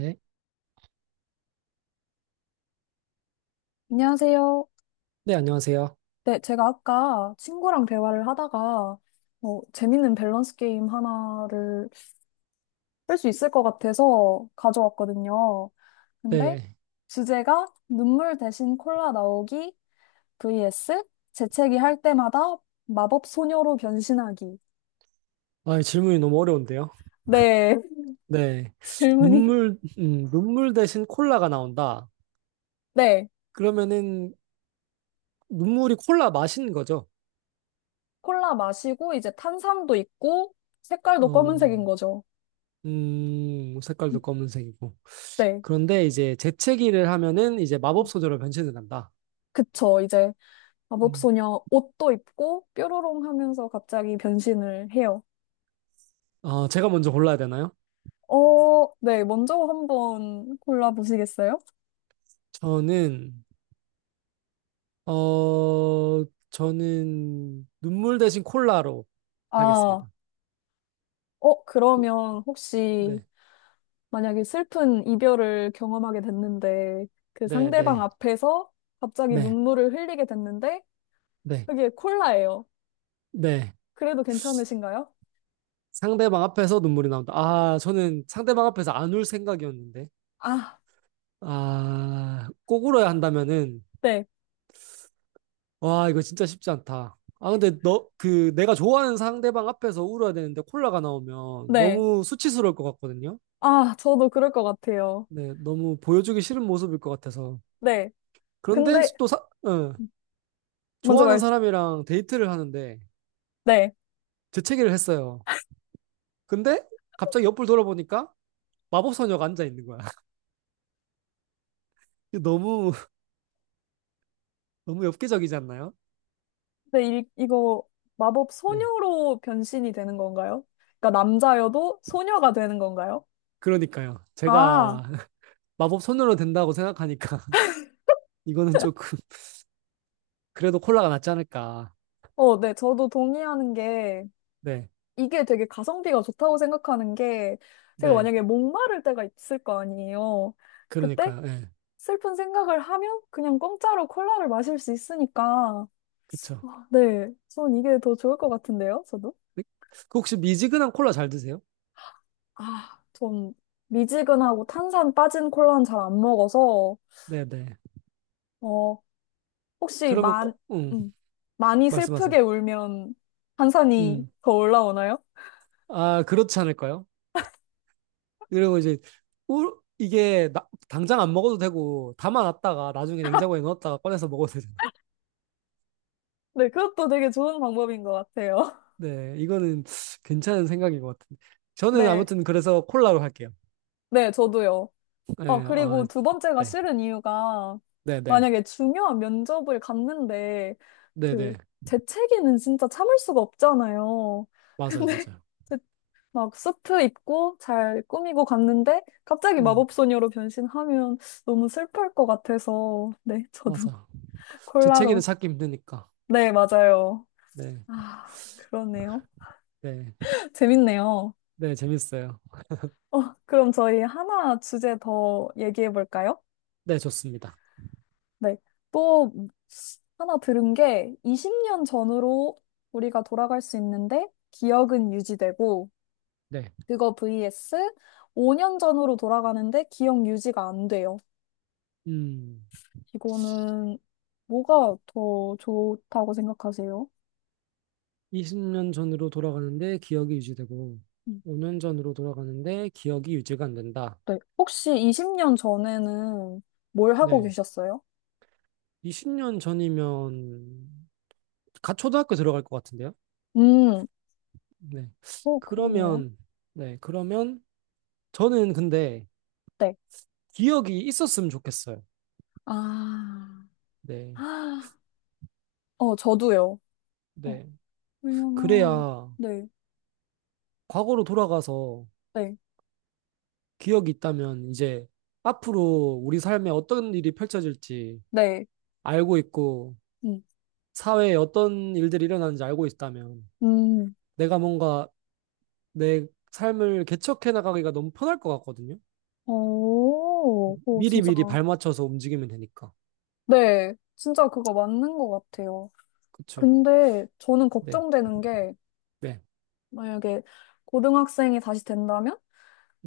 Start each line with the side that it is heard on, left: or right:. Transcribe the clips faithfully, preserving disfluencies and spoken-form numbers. right: 네.
left: 안녕하세요.
right: 네, 안녕하세요.
left: 네, 제가 아까 친구랑 대화를 하다가 어, 재밌는 밸런스 게임 하나를 할 수 있을 것 같아서 가져왔거든요. 근데
right: 네.
left: 주제가 눈물 대신 콜라 나오기 vs 재채기 할 때마다 마법 소녀로 변신하기.
right: 아, 질문이 너무 어려운데요.
left: 네,
right: 네.
left: 질문이.
right: 눈물, 음, 눈물 대신 콜라가 나온다.
left: 네,
right: 그러면은 눈물이 콜라 맛인 거죠.
left: 콜라 마시고 이제 탄산도 있고 색깔도
right: 어,
left: 검은색인 거죠.
right: 음, 색깔도 검은색이고.
left: 네,
right: 그런데 이제 재채기를 하면은 이제 마법 소재로 변신을 한다.
left: 그쵸. 이제
right: 음.
left: 마법소녀 옷도 입고 뾰로롱 하면서 갑자기 변신을 해요.
right: 어, 제가 먼저 골라야 되나요?
left: 어, 네, 먼저 한번 골라보시겠어요?
right: 저는, 어, 저는 눈물 대신 콜라로
left: 아,
right: 하겠습니다.
left: 어, 그러면 혹시
right: 네.
left: 만약에 슬픈 이별을 경험하게 됐는데 그
right: 네,
left: 상대방
right: 네.
left: 앞에서 갑자기
right: 네.
left: 눈물을 흘리게 됐는데
right: 네.
left: 그게 콜라예요.
right: 네.
left: 그래도 괜찮으신가요?
right: 상대방 앞에서 눈물이 나온다. 아, 저는 상대방 앞에서 안 울 생각이었는데.
left: 아,
right: 아, 꼭 울어야 한다면은,
left: 네,
right: 와, 이거 진짜 쉽지 않다. 아, 근데 너, 그, 내가 좋아하는 상대방 앞에서 울어야 되는데 콜라가 나오면
left: 네.
right: 너무 수치스러울 것 같거든요.
left: 아, 저도 그럴 것 같아요.
right: 네, 너무 보여주기 싫은 모습일 것 같아서.
left: 네.
right: 그런데
left: 근데
right: 또 사, 어,
left: 먼저
right: 좋아하는
left: 말,
right: 사람이랑 데이트를 하는데
left: 네.
right: 재채기를 했어요. 근데 갑자기 옆을 돌아보니까 마법소녀가 앉아 있는 거야. 너무, 너무 엽기적이지 않나요?
left: 근데 이, 이거 마법
right: 네.
left: 소녀로 변신이 되는 건가요? 그러니까 남자여도 소녀가 되는 건가요?
right: 그러니까요.
left: 아,
right: 제가 마법 손으로 된다고 생각하니까 이거는 조금 그래도 콜라가 낫지 않을까.
left: 어, 네, 저도 동의하는 게
right: 네,
left: 이게 되게 가성비가 좋다고 생각하는 게 제가
right: 네,
left: 만약에 목마를 때가 있을 거 아니에요. 그때
right: 그러니까요. 예,
left: 슬픈 생각을 하면 그냥 공짜로 콜라를 마실 수 있으니까
right: 그쵸.
left: 아, 네, 전 이게 더 좋을 것 같은데요, 저도?
right: 네? 그 혹시 미지근한 콜라 잘 드세요?
left: 아, 전 미지근하고 탄산 빠진 콜라는 잘 안 먹어서,
right: 네, 네.
left: 어, 혹시
right: 그러면
left: 만,
right: 꼭, 음,
left: 음, 많이
right: 말씀하세요.
left: 슬프게 울면 한산이
right: 음,
left: 더 올라오나요?
right: 아, 그렇지 않을까요? 그리고 이제 우, 이게 나- 당장 안 먹어도 되고 담아놨다가 나중에 냉장고에 넣었다가 꺼내서 먹어도 되잖아요.
left: 네, 그것도 되게 좋은 방법인 것 같아요.
right: 네, 이거는 괜찮은 생각인 것 같은데. 저는
left: 네,
right: 아무튼 그래서 콜라로 할게요.
left: 네, 저도요. 아,
right: 네, 아,
left: 그리고 두 번째가
right: 네,
left: 싫은 이유가
right: 네, 네.
left: 만약에 중요한 면접을 갔는데 그
right: 네네.
left: 재채기는 진짜 참을 수가 없잖아요. 근데
right: 맞아요, 맞아요.
left: 제- 막 수트 입고 잘 꾸미고 갔는데 갑자기
right: 음,
left: 마법소녀로 변신하면 너무 슬플 것 같아서 네, 저도
right: 맞아. 제 책에는
left: 콜라로.
right: 찾기 힘드니까.
left: 네, 맞아요.
right: 네,
left: 아, 그러네요.
right: 네,
left: 재밌네요.
right: 네, 재밌어요.
left: 어, 그럼 저희 하나 주제 더 얘기해 볼까요?
right: 네, 좋습니다.
left: 네. 또 하나 들은 게 이십 년 전으로 우리가 돌아갈 수 있는데 기억은 유지되고
right: 네.
left: 그거 vs 오 년 전으로 돌아가는데 기억 유지가 안 돼요.
right: 음,
left: 이거는 뭐가 더 좋다고 생각하세요?
right: 이십 년 전으로 돌아가는데 기억이 유지되고,
left: 음,
right: 오 년 전으로 돌아가는데 기억이 유지가 안 된다.
left: 네. 혹시 이십 년 전에는 뭘 하고
right: 네.
left: 계셨어요?
right: 이십 년 전이면, 갓 초등학교 들어갈 것 같은데요?
left: 음.
right: 네.
left: 오, 그렇네요.
right: 그러면, 네, 그러면, 저는 근데
left: 네.
right: 기억이 있었으면 좋겠어요.
left: 아,
right: 네,
left: 아, 어, 저도요. 어,
right: 네.
left: 왜냐면,
right: 그래야
left: 네,
right: 과거로 돌아가서
left: 네,
right: 기억이 있다면 이제 앞으로 우리 삶에 어떤 일이 펼쳐질지
left: 네,
right: 알고 있고
left: 음,
right: 사회에 어떤 일들이 일어나는지 알고 있다면
left: 음,
right: 내가 뭔가 내 삶을 개척해 나가기가 너무 편할 것 같거든요.
left: 오, 오,
right: 미리
left: 진짜,
right: 미리 발맞춰서 움직이면 되니까.
left: 네, 진짜 그거 맞는 것 같아요.
right: 그쵸?
left: 근데 저는
right: 네,
left: 걱정되는 게,
right: 네,
left: 만약에 고등학생이 다시 된다면?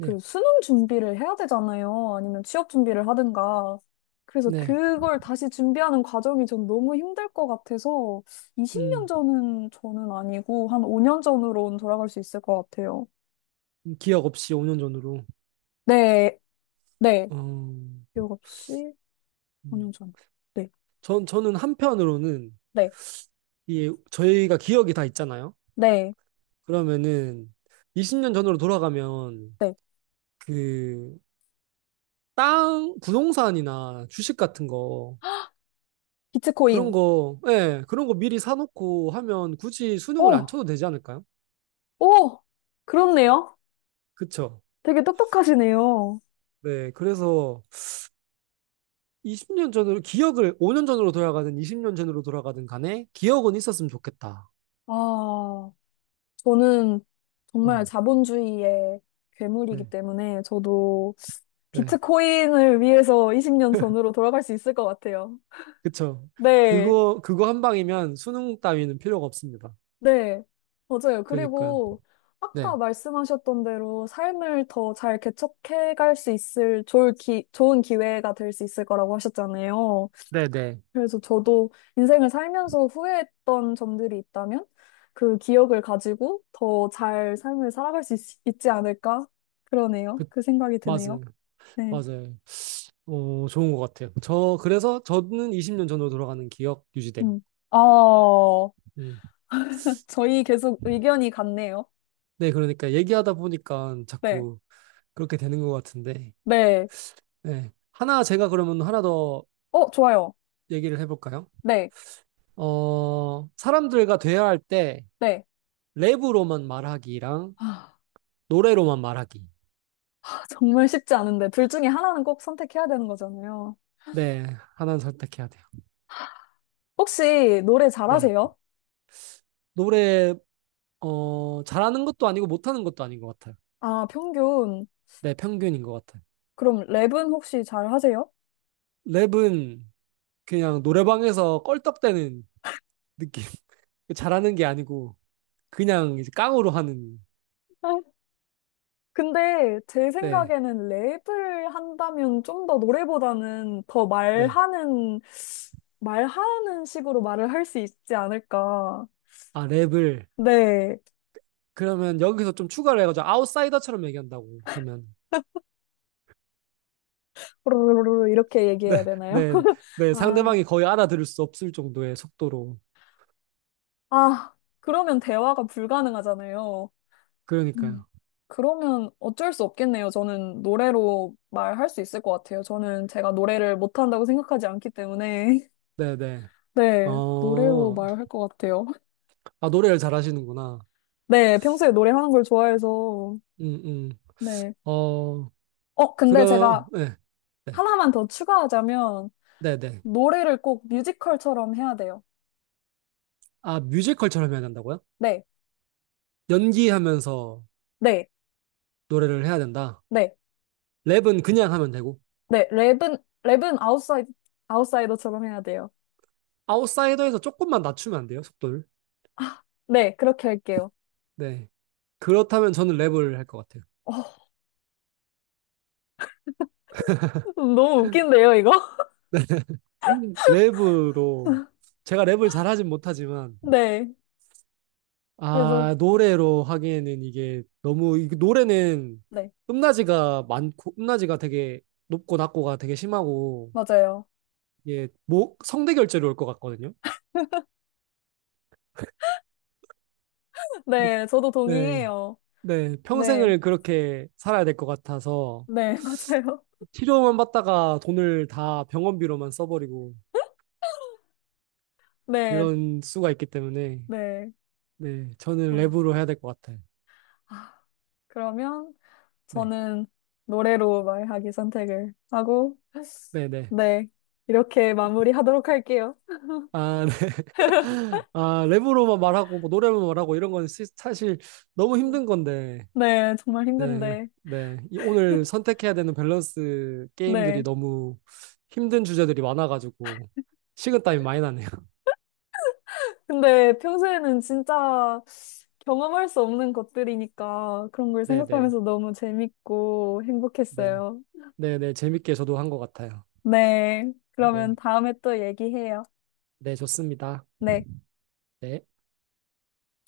left: 그 수능 준비를 해야 되잖아요. 아니면 취업 준비를 하든가. 그래서
right: 네.
left: 그걸 다시 준비하는 과정이 전 너무 힘들 것 같아서 이십 년
right: 음,
left: 전은 저는 아니고 한 오 년 전으로는 돌아갈 수 있을 것 같아요.
right: 기억 없이 오 년 전으로.
left: 네, 네.
right: 어, 음.
left: 기억 없이 오 년 전. 네,
right: 전, 저는 한편으로는
left: 네,
right: 이 저희가 기억이 다 있잖아요.
left: 네,
right: 그러면은 이십 년 전으로 돌아가면
left: 네.
right: 그 땅, 부동산이나 주식 같은 거, 그런
left: 비트코인.
right: 거, 예, 그런 거 미리 사놓고 하면 굳이 수능을
left: 오,
right: 안 쳐도 되지 않을까요?
left: 오! 그렇네요.
right: 그쵸.
left: 되게 똑똑하시네요.
right: 네, 그래서 이십 년 전으로, 기억을 오 년 전으로 돌아가든 이십 년 전으로 돌아가든 간에 기억은 있었으면 좋겠다.
left: 아. 저는 정말
right: 음,
left: 자본주의의 괴물이기
right: 네,
left: 때문에 저도
right: 네,
left: 비트코인을 위해서 이십 년 전으로 돌아갈 수 있을 것 같아요.
right: 그쵸.
left: 네,
right: 그거, 그거 한 방이면 수능 따위는 필요가 없습니다.
left: 네, 맞아요.
right: 그러니까요.
left: 그리고 아까
right: 네,
left: 말씀하셨던 대로 삶을 더 잘 개척해 갈 수 있을 좋을 기, 좋은 기회가 될 수 있을 거라고 하셨잖아요.
right: 네, 네.
left: 그래서 저도 인생을 살면서 후회했던 점들이 있다면 그 기억을 가지고 더 잘 삶을 살아갈 수 있, 있지 않을까? 그러네요.
right: 그,
left: 그 생각이 드네요.
right: 맞아요.
left: 네.
right: 맞아요. 어, 좋은 것 같아요. 저, 그래서 저는 이십 년 전으로 돌아가는 기억 유지됨.
left: 음. 아,
right: 음.
left: 저희 계속 의견이 같네요.
right: 네, 그러니까 얘기하다 보니까
left: 네.
right: 자꾸 그렇게 되는 것 같은데,
left: 네.
right: 네. 하나 제가 그러면 하나 더
left: 어, 좋아요.
right: 얘기를 해볼까요?
left: 네.
right: 어, 사람들과 대화할 때
left: 네.
right: 랩으로만 말하기랑
left: 아,
right: 노래로만 말하기.
left: 정말 쉽지 않은데. 둘 중에 하나는 꼭 선택해야 되는 거잖아요.
right: 네, 하나는 선택해야 돼요.
left: 혹시 노래
right: 네.
left: 잘하세요?
right: 노래, 어, 잘하는 것도 아니고 못하는 것도 아닌 것 같아요.
left: 아, 평균.
right: 네, 평균인 것 같아요.
left: 그럼 랩은 혹시 잘하세요?
right: 랩은 그냥 노래방에서 껄떡대는 느낌. 잘하는 게 아니고 그냥 이제 깡으로 하는,
left: 근데 제
right: 네.
left: 생각에는 랩을 한다면 좀 더 노래보다는 더
right: 네.
left: 말하는, 말하는 식으로 말을 할 수 있지 않을까.
right: 아, 랩을.
left: 네.
right: 그러면 여기서 좀 추가를 해가지고 아웃사이더처럼 얘기한다고 하면.
left: 뽀로로로로 이렇게
right: 네,
left: 얘기해야 되나요?
right: 네, 네.
left: 아,
right: 상대방이 거의 알아들을 수 없을 정도의 속도로.
left: 아, 그러면 대화가 불가능하잖아요. 음.
right: 그러니까요.
left: 그러면 어쩔 수 없겠네요. 저는 노래로 말할 수 있을 것 같아요. 저는 제가 노래를 못한다고 생각하지 않기 때문에.
right: 네, 네.
left: 네, 노래로
right: 어,
left: 말할 것 같아요.
right: 아, 노래를 잘하시는구나.
left: 네, 평소에 노래하는 걸 좋아해서,
right: 음, 음.
left: 네.
right: 어,
left: 어, 근데
right: 그럼,
left: 제가
right: 네, 네,
left: 하나만 더 추가하자면,
right: 네, 네.
left: 노래를 꼭 뮤지컬처럼 해야 돼요.
right: 아, 뮤지컬처럼 해야 된다고요?
left: 네,
right: 연기하면서
left: 네,
right: 노래를 해야 된다.
left: 네,
right: 랩은 그냥 하면 되고.
left: 네. 랩은, 랩은 아웃사이드, 아웃사이더처럼 해야 돼요.
right: 아웃사이더에서 조금만 낮추면 안 돼요, 속도를.
left: 네, 그렇게 할게요.
right: 네. 그렇다면 저는 랩을 할 것 같아요.
left: 어, 너무 웃긴데요, 이거?
right: 랩으로 제가 랩을 잘하진 못하지만
left: 네, 그래도,
right: 아 노래로 하기에는 이게 너무 이 노래는
left: 네,
right: 음낮이가 많고 음낮이가 되게 높고 낮고가 되게 심하고
left: 맞아요.
right: 이게 목 성대 결절이 올 것 같거든요.
left: 네, 저도
right: 네.
left: 동의해요.
right: 네,
left: 네,
right: 평생을 그렇게 살아야 될 것 같아서
left: 네, 맞아요.
right: 치료만 받다가 돈을 다 병원비로만 써버리고
left: 네,
right: 그런 수가 있기 때문에
left: 네.
right: 네, 저는
left: 어,
right: 랩으로 해야 될 것 같아요.
left: 아, 그러면,
right: 네,
left: 저는 노래로 말하기 선택을 하고,
right: 네, 네.
left: 네. 이렇게 마무리하도록 할게요.
right: 아, 네. 아, 랩으로만 말하고, 뭐, 노래만 말하고, 이런 건 시- 사실 너무 힘든 건데,
left: 네, 정말
right: 네,
left: 힘든데.
right: 네. 이 오늘 선택해야 되는 밸런스 게임들이
left: 네.
right: 너무 힘든 주제들이 많아가지고, 식은땀이 많이 나네요.
left: 근데 평소에는 진짜 경험할 수 없는 것들이니까 그런 걸
right: 네, 네,
left: 생각하면서 너무 재밌고
right: 네.
left: 행복했어요.
right: 네, 네. 재밌게 저도 한 것 같아요.
left: 네. 그러면
right: 네,
left: 다음에 또 얘기해요.
right: 네, 좋습니다.
left: 네.
right: 네.